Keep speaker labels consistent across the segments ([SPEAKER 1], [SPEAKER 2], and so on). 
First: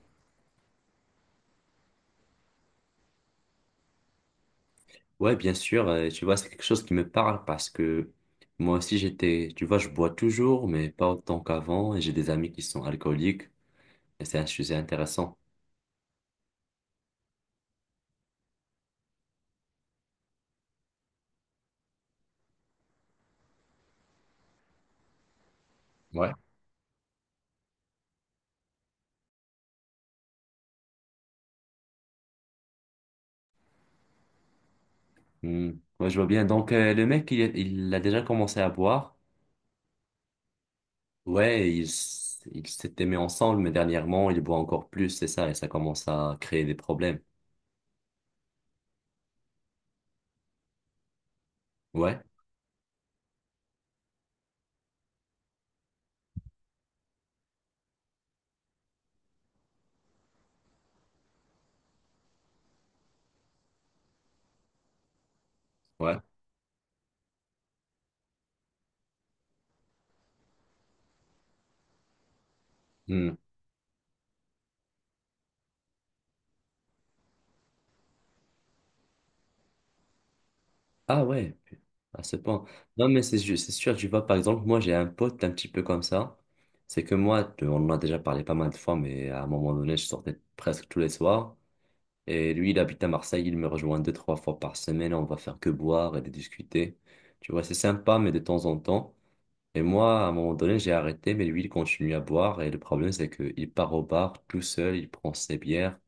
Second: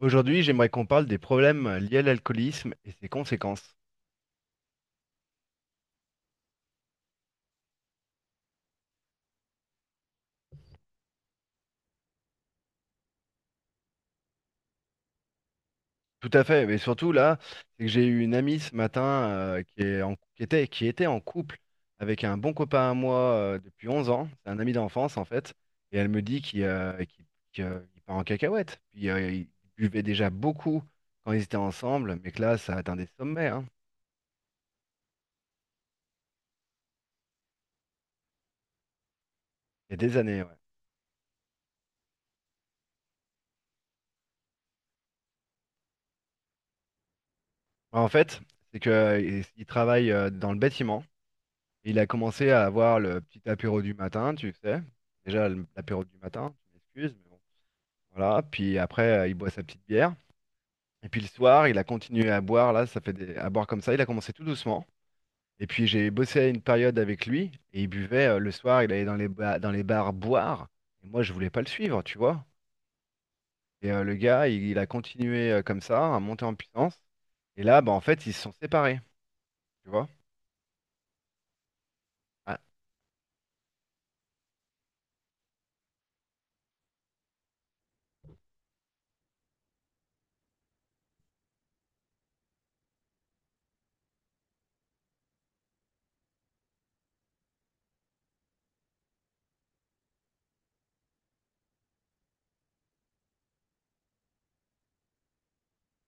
[SPEAKER 1] Aujourd'hui, j'aimerais qu'on parle des problèmes liés à l'alcoolisme et ses conséquences.
[SPEAKER 2] Ouais, bien sûr, tu vois, c'est quelque chose qui me parle parce que moi aussi j'étais, tu vois, je bois toujours, mais pas autant qu'avant, et j'ai des amis qui sont alcooliques, et c'est un sujet intéressant.
[SPEAKER 1] Tout à fait, mais surtout là, c'est que j'ai eu une amie ce matin, qui est en- qui était en couple avec un bon copain à moi, depuis 11 ans, c'est un ami d'enfance en fait, et elle me
[SPEAKER 2] Ouais.
[SPEAKER 1] dit qu'il part en cacahuète. Puis ils buvaient déjà beaucoup quand ils étaient ensemble, mais que là, ça atteint des sommets, hein.
[SPEAKER 2] Hmm. Ouais, je vois bien. Donc, le mec, il a déjà commencé à boire.
[SPEAKER 1] Il y a des années, ouais.
[SPEAKER 2] Ouais, ils il s'étaient mis ensemble, mais dernièrement, il boit encore plus, c'est ça, et ça commence à créer des problèmes.
[SPEAKER 1] En fait, c'est qu'ils travaillent, dans le bâtiment. Il a
[SPEAKER 2] Ouais.
[SPEAKER 1] commencé à avoir le petit apéro du matin, tu sais. Déjà, l'apéro du matin, tu m'excuses, mais bon. Voilà. Puis après, il boit sa petite bière. Et puis le soir, il a continué à boire, là, à boire comme ça. Il a commencé tout doucement. Et puis j'ai
[SPEAKER 2] Ouais.
[SPEAKER 1] bossé une période avec lui et il buvait, le soir, il allait dans les bars boire. Et moi, je voulais pas le suivre, tu vois.
[SPEAKER 2] Hmm.
[SPEAKER 1] Et le gars, il a continué, comme ça, à monter en puissance. Et là, bah, en fait, ils se sont séparés, tu vois.
[SPEAKER 2] Ah ouais, à ce
[SPEAKER 1] Ah,
[SPEAKER 2] point. Non, mais c'est sûr, tu vois, par exemple, moi, j'ai un pote un petit peu comme ça. C'est que moi, on en a déjà parlé pas mal de fois, mais à un moment donné, je sortais presque tous les soirs. Et lui, il habite à Marseille, il me rejoint deux, trois fois par semaine. On va faire que boire et de discuter. Tu vois, c'est sympa, mais de temps en temps. Et moi, à un moment donné, j'ai arrêté, mais lui, il continue à boire. Et le problème, c'est qu'il part au bar tout seul, il prend ses bières,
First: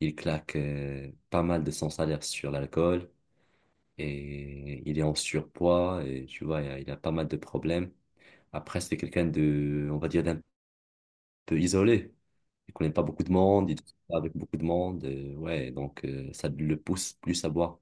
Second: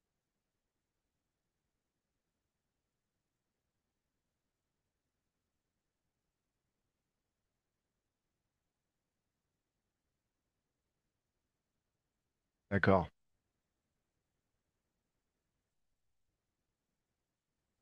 [SPEAKER 2] il claque pas mal de son salaire sur l'alcool et il est en surpoids et tu vois, il a pas mal de problèmes. Après, c'est quelqu'un de, on va dire, d'un peu isolé. Il connaît pas
[SPEAKER 1] d'accord.
[SPEAKER 2] beaucoup de monde, il discute pas avec beaucoup de monde. Ouais, donc ça le pousse plus à boire.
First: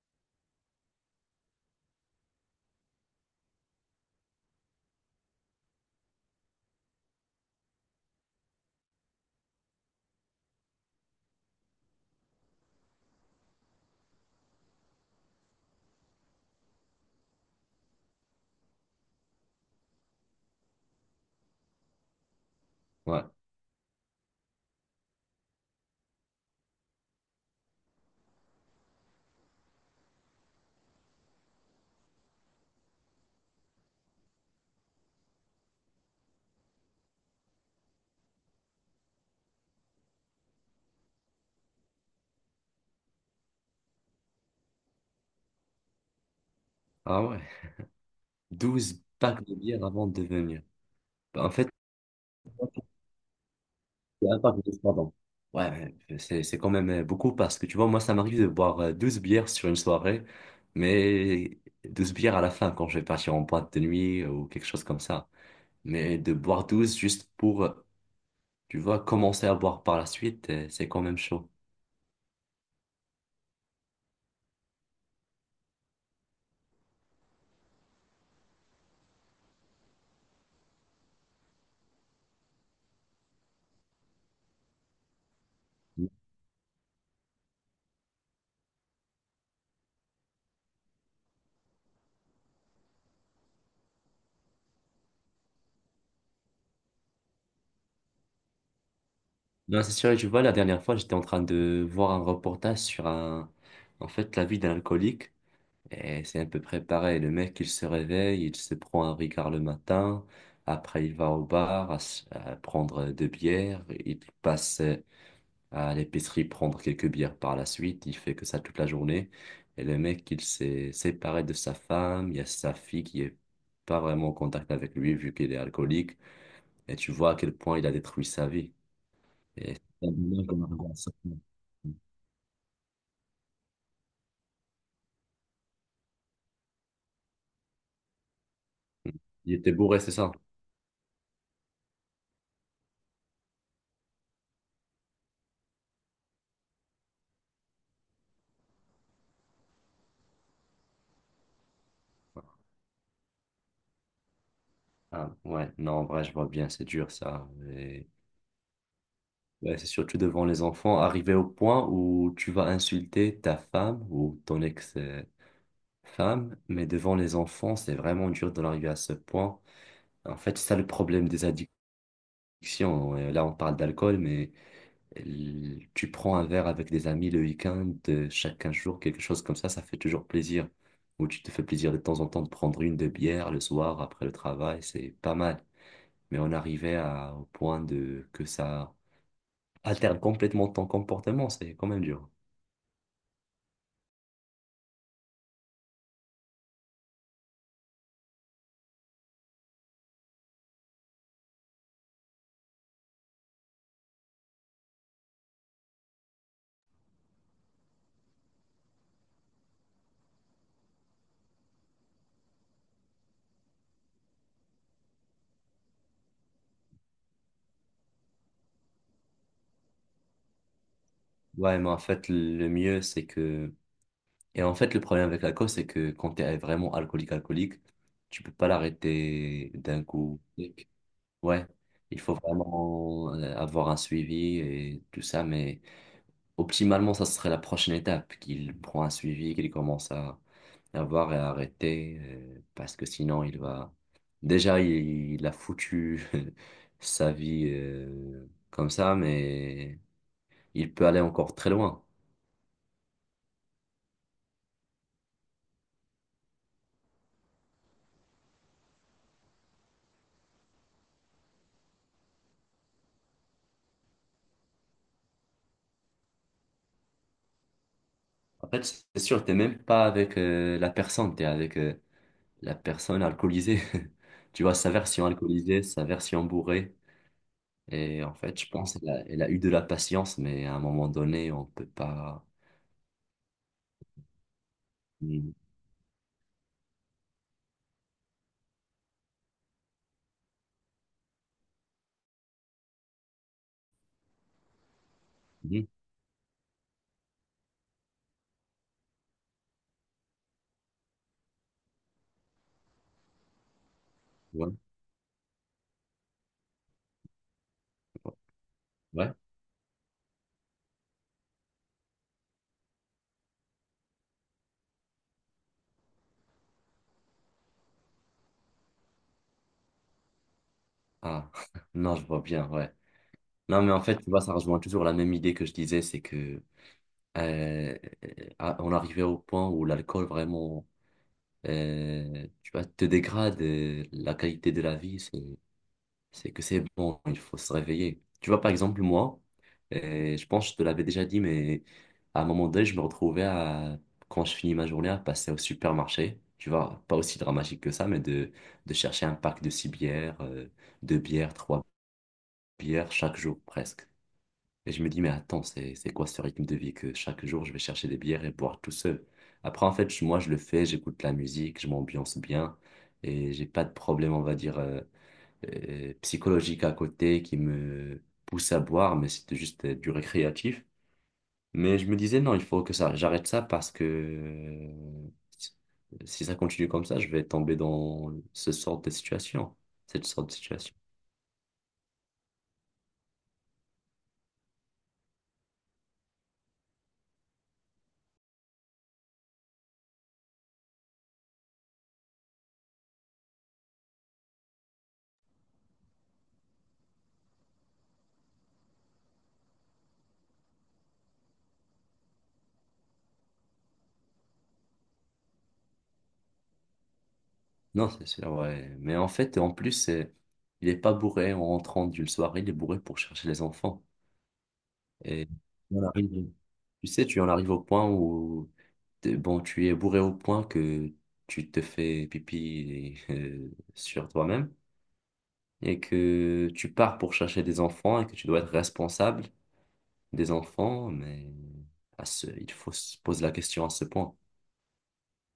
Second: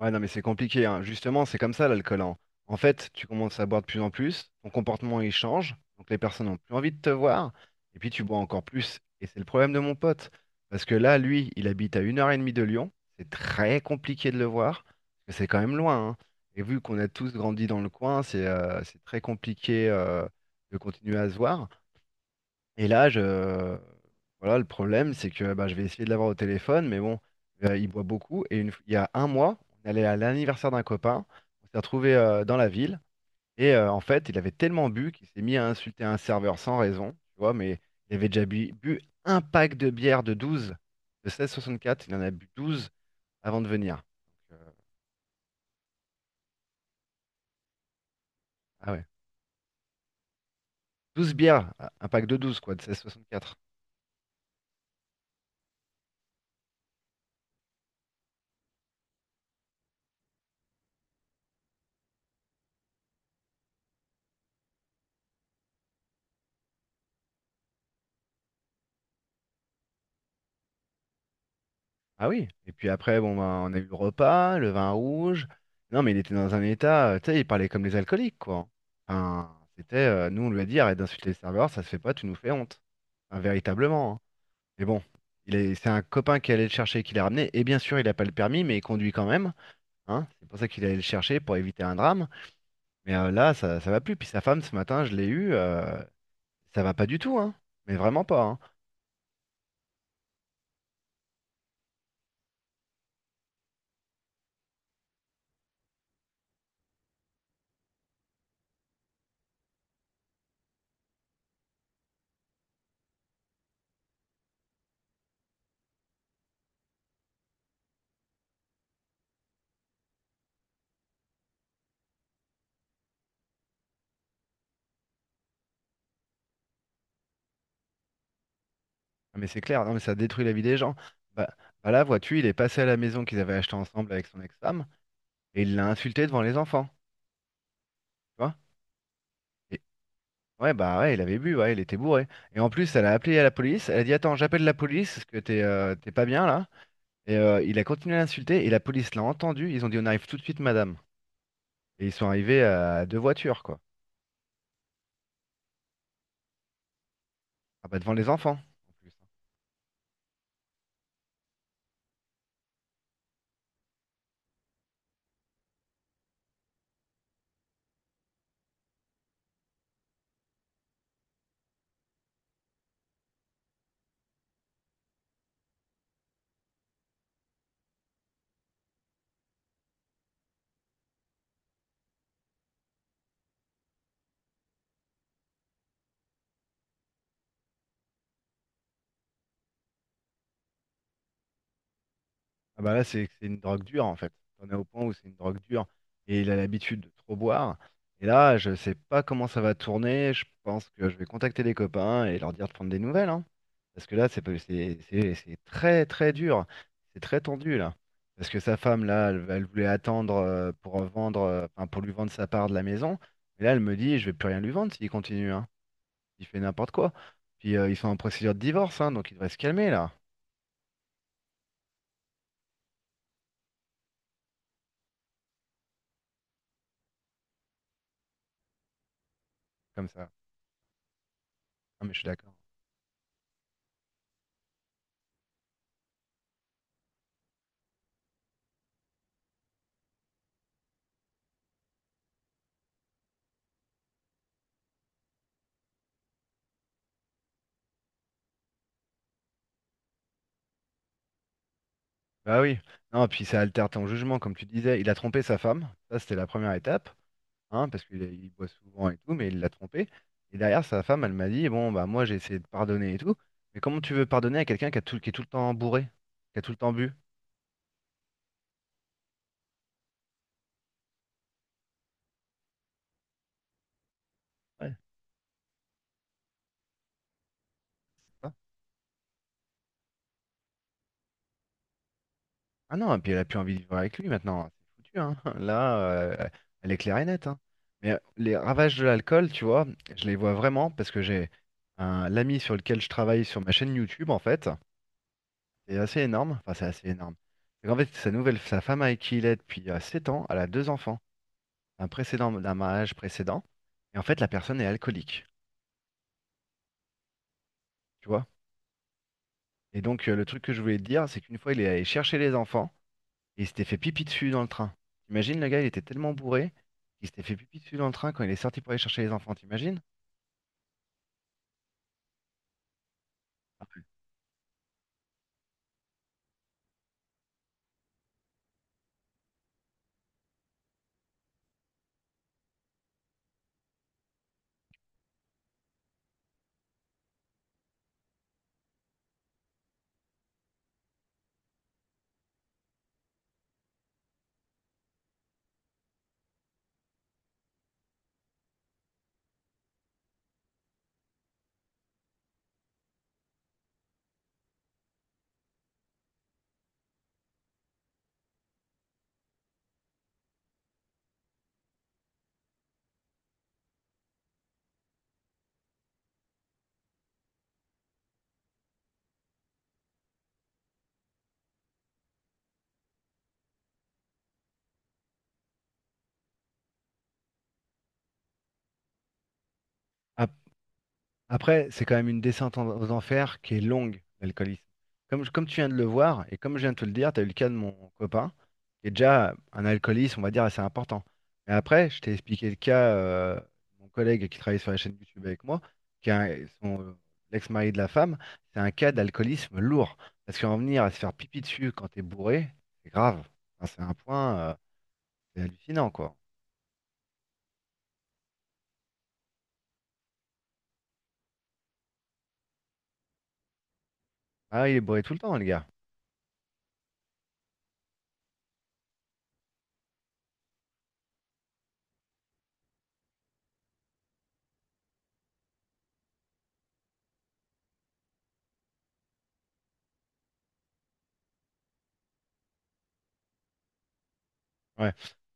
[SPEAKER 1] Ouais, non, mais c'est compliqué, hein. Justement, c'est comme ça l'alcool, hein. En fait, tu commences à boire de plus en plus, ton comportement il change, donc les personnes n'ont plus envie de te voir, et puis tu bois encore plus. Et c'est le problème de mon pote. Parce que là, lui, il habite à une heure et demie de Lyon. C'est très compliqué de le voir, parce que c'est quand même loin, hein. Et vu qu'on a tous grandi dans le coin, c'est, c'est très compliqué, de continuer à se voir. Et là,
[SPEAKER 2] Ouais.
[SPEAKER 1] voilà, le problème, c'est que bah, je vais essayer de l'avoir au téléphone, mais bon, il boit beaucoup. Il y a un mois, on allait à l'anniversaire d'un copain, on s'est retrouvé, dans la ville, et en fait, il avait tellement bu qu'il s'est mis à insulter un serveur sans raison, tu vois, mais il avait déjà bu un pack de bière de 12, de 16,64. Il en a bu 12 avant de venir. Donc,
[SPEAKER 2] Ah ouais.
[SPEAKER 1] ah
[SPEAKER 2] Douze
[SPEAKER 1] ouais,
[SPEAKER 2] packs de bière avant de venir.
[SPEAKER 1] 12
[SPEAKER 2] Bah, en fait,
[SPEAKER 1] bières, un pack de 12 quoi, de 16,64.
[SPEAKER 2] c'est un pack de bière, pardon. Ouais, mais c'est quand même beaucoup parce que tu vois, moi, ça m'arrive de boire 12 bières sur une soirée, mais 12 bières à la fin quand je vais partir en boîte de nuit ou quelque chose comme ça. Mais de boire 12 juste pour, tu vois, commencer à boire par la suite, c'est quand même chaud.
[SPEAKER 1] Ah oui, et puis après, bon, ben, on a eu le repas, le vin rouge. Non, mais il était dans un état, tu sais, il parlait comme les alcooliques, quoi. Enfin, c'était, nous, on lui a dit, arrête d'insulter les serveurs, ça se fait pas, tu nous fais honte. Enfin, véritablement, hein. Mais bon, il est, c'est un copain qui allait le chercher et qui l'a ramené. Et bien sûr, il n'a pas le permis, mais il conduit quand même. Hein. C'est pour ça qu'il allait le chercher pour éviter un drame. Mais là, ça va plus. Puis sa femme, ce matin, je l'ai eue, ça va pas du tout, hein. Mais vraiment pas, hein.
[SPEAKER 2] Non, c'est sûr, tu vois, la dernière fois, j'étais en train de voir un reportage sur, en fait, la vie d'un alcoolique. Et c'est à peu près pareil. Le mec, il se réveille, il se prend un Ricard le matin. Après, il va au bar à, s- à prendre deux bières. Il passe à l'épicerie prendre quelques bières par la suite. Il fait que ça toute la journée. Et le mec, il s'est séparé de sa femme. Il y a sa fille qui est pas vraiment en contact avec lui vu qu'il est alcoolique. Et tu vois à quel point il a détruit sa vie.
[SPEAKER 1] Ah, mais c'est
[SPEAKER 2] Et
[SPEAKER 1] clair, non, mais
[SPEAKER 2] c'est un
[SPEAKER 1] ça détruit
[SPEAKER 2] bonheur
[SPEAKER 1] la
[SPEAKER 2] qu'on
[SPEAKER 1] vie des
[SPEAKER 2] arrive
[SPEAKER 1] gens.
[SPEAKER 2] à ça.
[SPEAKER 1] Bah, bah là, vois-tu, il est passé à la maison qu'ils avaient acheté ensemble avec son ex-femme et il l'a insulté devant les enfants. Tu vois?
[SPEAKER 2] Il était
[SPEAKER 1] Et,
[SPEAKER 2] bourré, c'est ça?
[SPEAKER 1] ouais, bah ouais, il avait bu, ouais, il était bourré. Et en plus, elle a appelé à la police. Elle a dit, attends, j'appelle la police parce que t'es pas bien là. Et il a continué à l'insulter et la police l'a entendu. Ils ont dit, on arrive tout de suite, madame. Et ils sont arrivés à deux voitures, quoi.
[SPEAKER 2] Ah, ouais, non, en vrai, je vois bien, c'est dur ça.
[SPEAKER 1] Ah, bah
[SPEAKER 2] Mais
[SPEAKER 1] devant les enfants, en plus.
[SPEAKER 2] ouais, c'est surtout devant les enfants, arriver au point où tu vas insulter ta femme ou ton ex-femme, mais devant les enfants, c'est vraiment dur d'en arriver à ce point. En fait, c'est ça le problème des addictions. Là, on parle d'alcool, mais tu prends un verre avec des amis le week-end, chaque 15 jours, quelque chose comme ça fait toujours plaisir. Ou tu te fais plaisir de temps en temps de prendre une de bière le soir après le travail, c'est pas mal. Mais on arrivait à, au point de que ça alterne complètement ton comportement, c'est quand même dur.
[SPEAKER 1] Ah bah là, c'est une drogue dure en fait. On est au point où c'est une drogue dure et il a l'habitude de trop boire. Et là, je sais pas comment ça va tourner. Je pense que je vais contacter les copains et leur dire de prendre des nouvelles, hein. Parce que là, c'est pas- c'est très très dur. C'est très tendu là. Parce que sa femme là, elle, elle voulait attendre, pour vendre, enfin, pour lui vendre sa part de la maison. Mais là, elle me dit, je vais plus rien lui vendre s'il continue, hein. Il fait n'importe quoi. Puis ils sont en procédure de divorce, hein, donc il devrait se calmer là,
[SPEAKER 2] Ouais, mais en fait, le mieux, c'est que... Et en fait, le problème avec l'alcool, c'est que quand tu es vraiment alcoolique, tu peux pas l'arrêter d'un
[SPEAKER 1] comme ça.
[SPEAKER 2] coup. Ouais,
[SPEAKER 1] Ah mais je
[SPEAKER 2] il
[SPEAKER 1] suis
[SPEAKER 2] faut
[SPEAKER 1] d'accord.
[SPEAKER 2] vraiment avoir un suivi et tout ça, mais optimalement, ça serait la prochaine étape, qu'il prend un suivi, qu'il commence à avoir et à arrêter, parce que sinon, il va... Déjà, il a foutu sa vie comme ça, mais il peut aller encore très loin.
[SPEAKER 1] Bah oui, non, puis ça altère ton jugement, comme tu disais. Il a trompé sa femme, ça c'était la première étape, hein, parce qu'il il boit souvent et tout, mais il l'a trompé. Et derrière, sa femme, elle m'a dit, bon, bah moi j'ai essayé de pardonner et tout, mais comment tu veux pardonner à quelqu'un qui a tout, qui est tout le temps bourré, qui a tout le temps bu?
[SPEAKER 2] En fait, c'est sûr, t'es même pas avec la personne, t'es avec la personne alcoolisée. Tu vois, sa
[SPEAKER 1] Ouais,
[SPEAKER 2] version alcoolisée, sa version bourrée. Et en
[SPEAKER 1] c'est ça.
[SPEAKER 2] fait, je pense bon, elle a eu de la patience, mais à un moment donné, on peut pas.
[SPEAKER 1] Ah non, et puis elle a plus envie de vivre avec lui maintenant, c'est foutu, hein.
[SPEAKER 2] Mhm.
[SPEAKER 1] Là, elle est claire et nette, hein. Mais les ravages de l'alcool, tu vois, je les vois vraiment parce que j'ai un l'ami sur lequel je travaille sur ma chaîne YouTube, en fait.
[SPEAKER 2] Mhm.
[SPEAKER 1] C'est assez énorme. Enfin, c'est assez énorme. C'est qu'en fait, sa nouvelle, sa femme avec qui il est depuis, 7 ans, elle a deux enfants d'un mariage précédent. Et en fait, la
[SPEAKER 2] Ouais,
[SPEAKER 1] personne est alcoolique, tu vois.
[SPEAKER 2] ouais.
[SPEAKER 1] Et donc, le truc que je voulais te dire, c'est qu'une fois, il est allé chercher les enfants et il s'était fait pipi dessus dans le train. T'imagines, le gars, il était tellement bourré qu'il s'était fait pipi dessus dans le train quand il est sorti pour aller chercher les enfants, t'imagines?
[SPEAKER 2] Ah, non, je vois bien, ouais. Non, mais en fait, tu vois, ça rejoint toujours la même idée que je disais, c'est que euh, on arrivait au point où l'alcool vraiment, tu vois, te dégrade la qualité de la vie. C'est que c'est bon, il faut se réveiller. Tu vois, par exemple, moi, je pense que je te l'avais déjà dit, mais à un moment donné, je me retrouvais à, quand je finis ma journée, à passer au supermarché. Tu vois, pas aussi dramatique que ça, mais de chercher un pack de six bières, deux bières, trois bières, chaque jour presque. Et je me dis, mais attends, c'est quoi ce rythme de vie que chaque jour, je vais chercher des bières et boire tout seul? Après, en fait, moi, je le fais, j'écoute la musique, je m'ambiance bien et j'ai pas de problème, on va dire. Psychologique à côté qui me poussait à boire, mais c'était juste du récréatif. Mais je me disais, non, il faut que ça, j'arrête ça parce que si ça continue comme ça, je vais tomber dans ce sort de situation, cette sorte de situation.
[SPEAKER 1] Après, c'est quand même une descente aux enfers qui est longue, l'alcoolisme. Comme tu viens de le voir, et comme je viens de te le dire, tu as eu le cas de mon copain, qui est déjà un alcooliste, on va dire, assez important. Mais après, je t'ai expliqué le cas, de mon collègue qui travaille sur la chaîne YouTube avec moi, qui est un- son, l'ex-mari de la femme, c'est un cas d'alcoolisme lourd. Parce qu'en venir à se faire pipi dessus quand t'es bourré, c'est grave. Enfin, c'est un point, c'est hallucinant, quoi.
[SPEAKER 2] Non, c'est sûr, ouais. Mais en fait, en plus, il est pas bourré en rentrant d'une soirée, il est bourré pour chercher les enfants.
[SPEAKER 1] Ah, il est bourré tout le
[SPEAKER 2] Et
[SPEAKER 1] temps, le gars.
[SPEAKER 2] on arrive- tu sais, tu en arrives au point où bon, tu es bourré au point que tu te fais pipi et, sur toi-même et que tu pars pour chercher des enfants et que tu dois être responsable des enfants, mais à ce, il faut se poser la question à ce point.
[SPEAKER 1] Ouais.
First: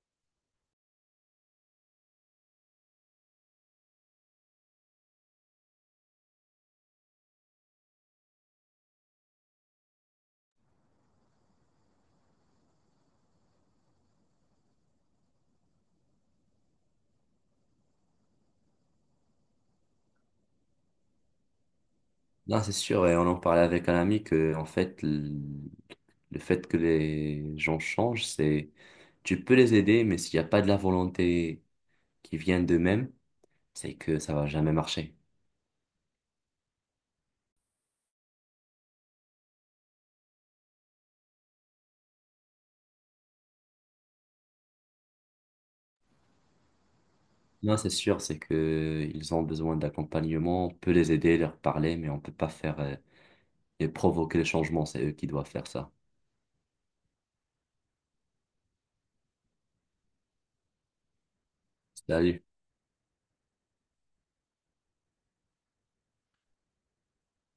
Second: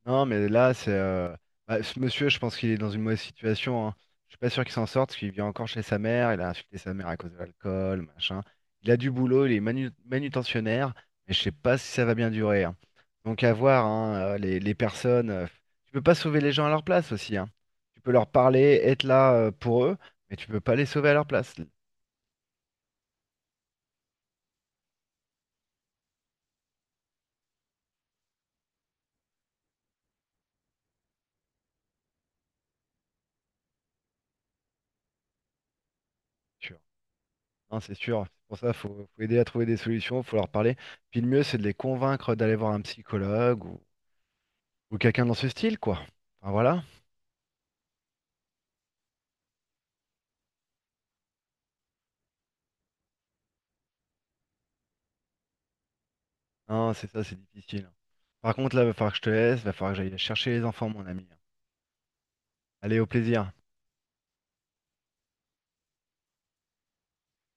[SPEAKER 1] Non, mais là, c'est. Bah, ce monsieur, je pense qu'il est dans une mauvaise situation, hein. Je suis pas sûr qu'il s'en sorte, parce qu'il vit encore chez sa mère. Il a insulté sa mère à cause de l'alcool, machin. Il a du boulot, il est manutentionnaire, mais je sais pas si ça va bien durer, hein. Donc à voir, hein, les personnes. Tu peux pas sauver les gens à leur place aussi, hein. Tu peux leur parler, être là, pour eux, mais tu peux pas les sauver à leur place. C'est
[SPEAKER 2] Non, c'est sûr, et on en parlait avec un ami que, en fait, le fait que les gens changent, c'est tu peux les aider, mais s'il n'y a pas de la volonté qui vient d'eux-mêmes, c'est que ça va jamais marcher.
[SPEAKER 1] sûr. Non, c'est sûr. C'est pour ça, faut aider à trouver des solutions, faut leur parler. Puis le mieux, c'est de les convaincre d'aller voir un psychologue ou quelqu'un dans ce style, quoi. Enfin, voilà.
[SPEAKER 2] Non, c'est sûr, c'est que ils ont besoin d'accompagnement, on peut les aider, leur parler, mais on peut pas faire et provoquer les changements, c'est eux qui doivent faire ça.
[SPEAKER 1] Non, c'est ça, c'est difficile. Par contre, là, va falloir que je te laisse, va falloir que j'aille chercher les enfants, mon ami.
[SPEAKER 2] Salut.
[SPEAKER 1] Allez, au plaisir.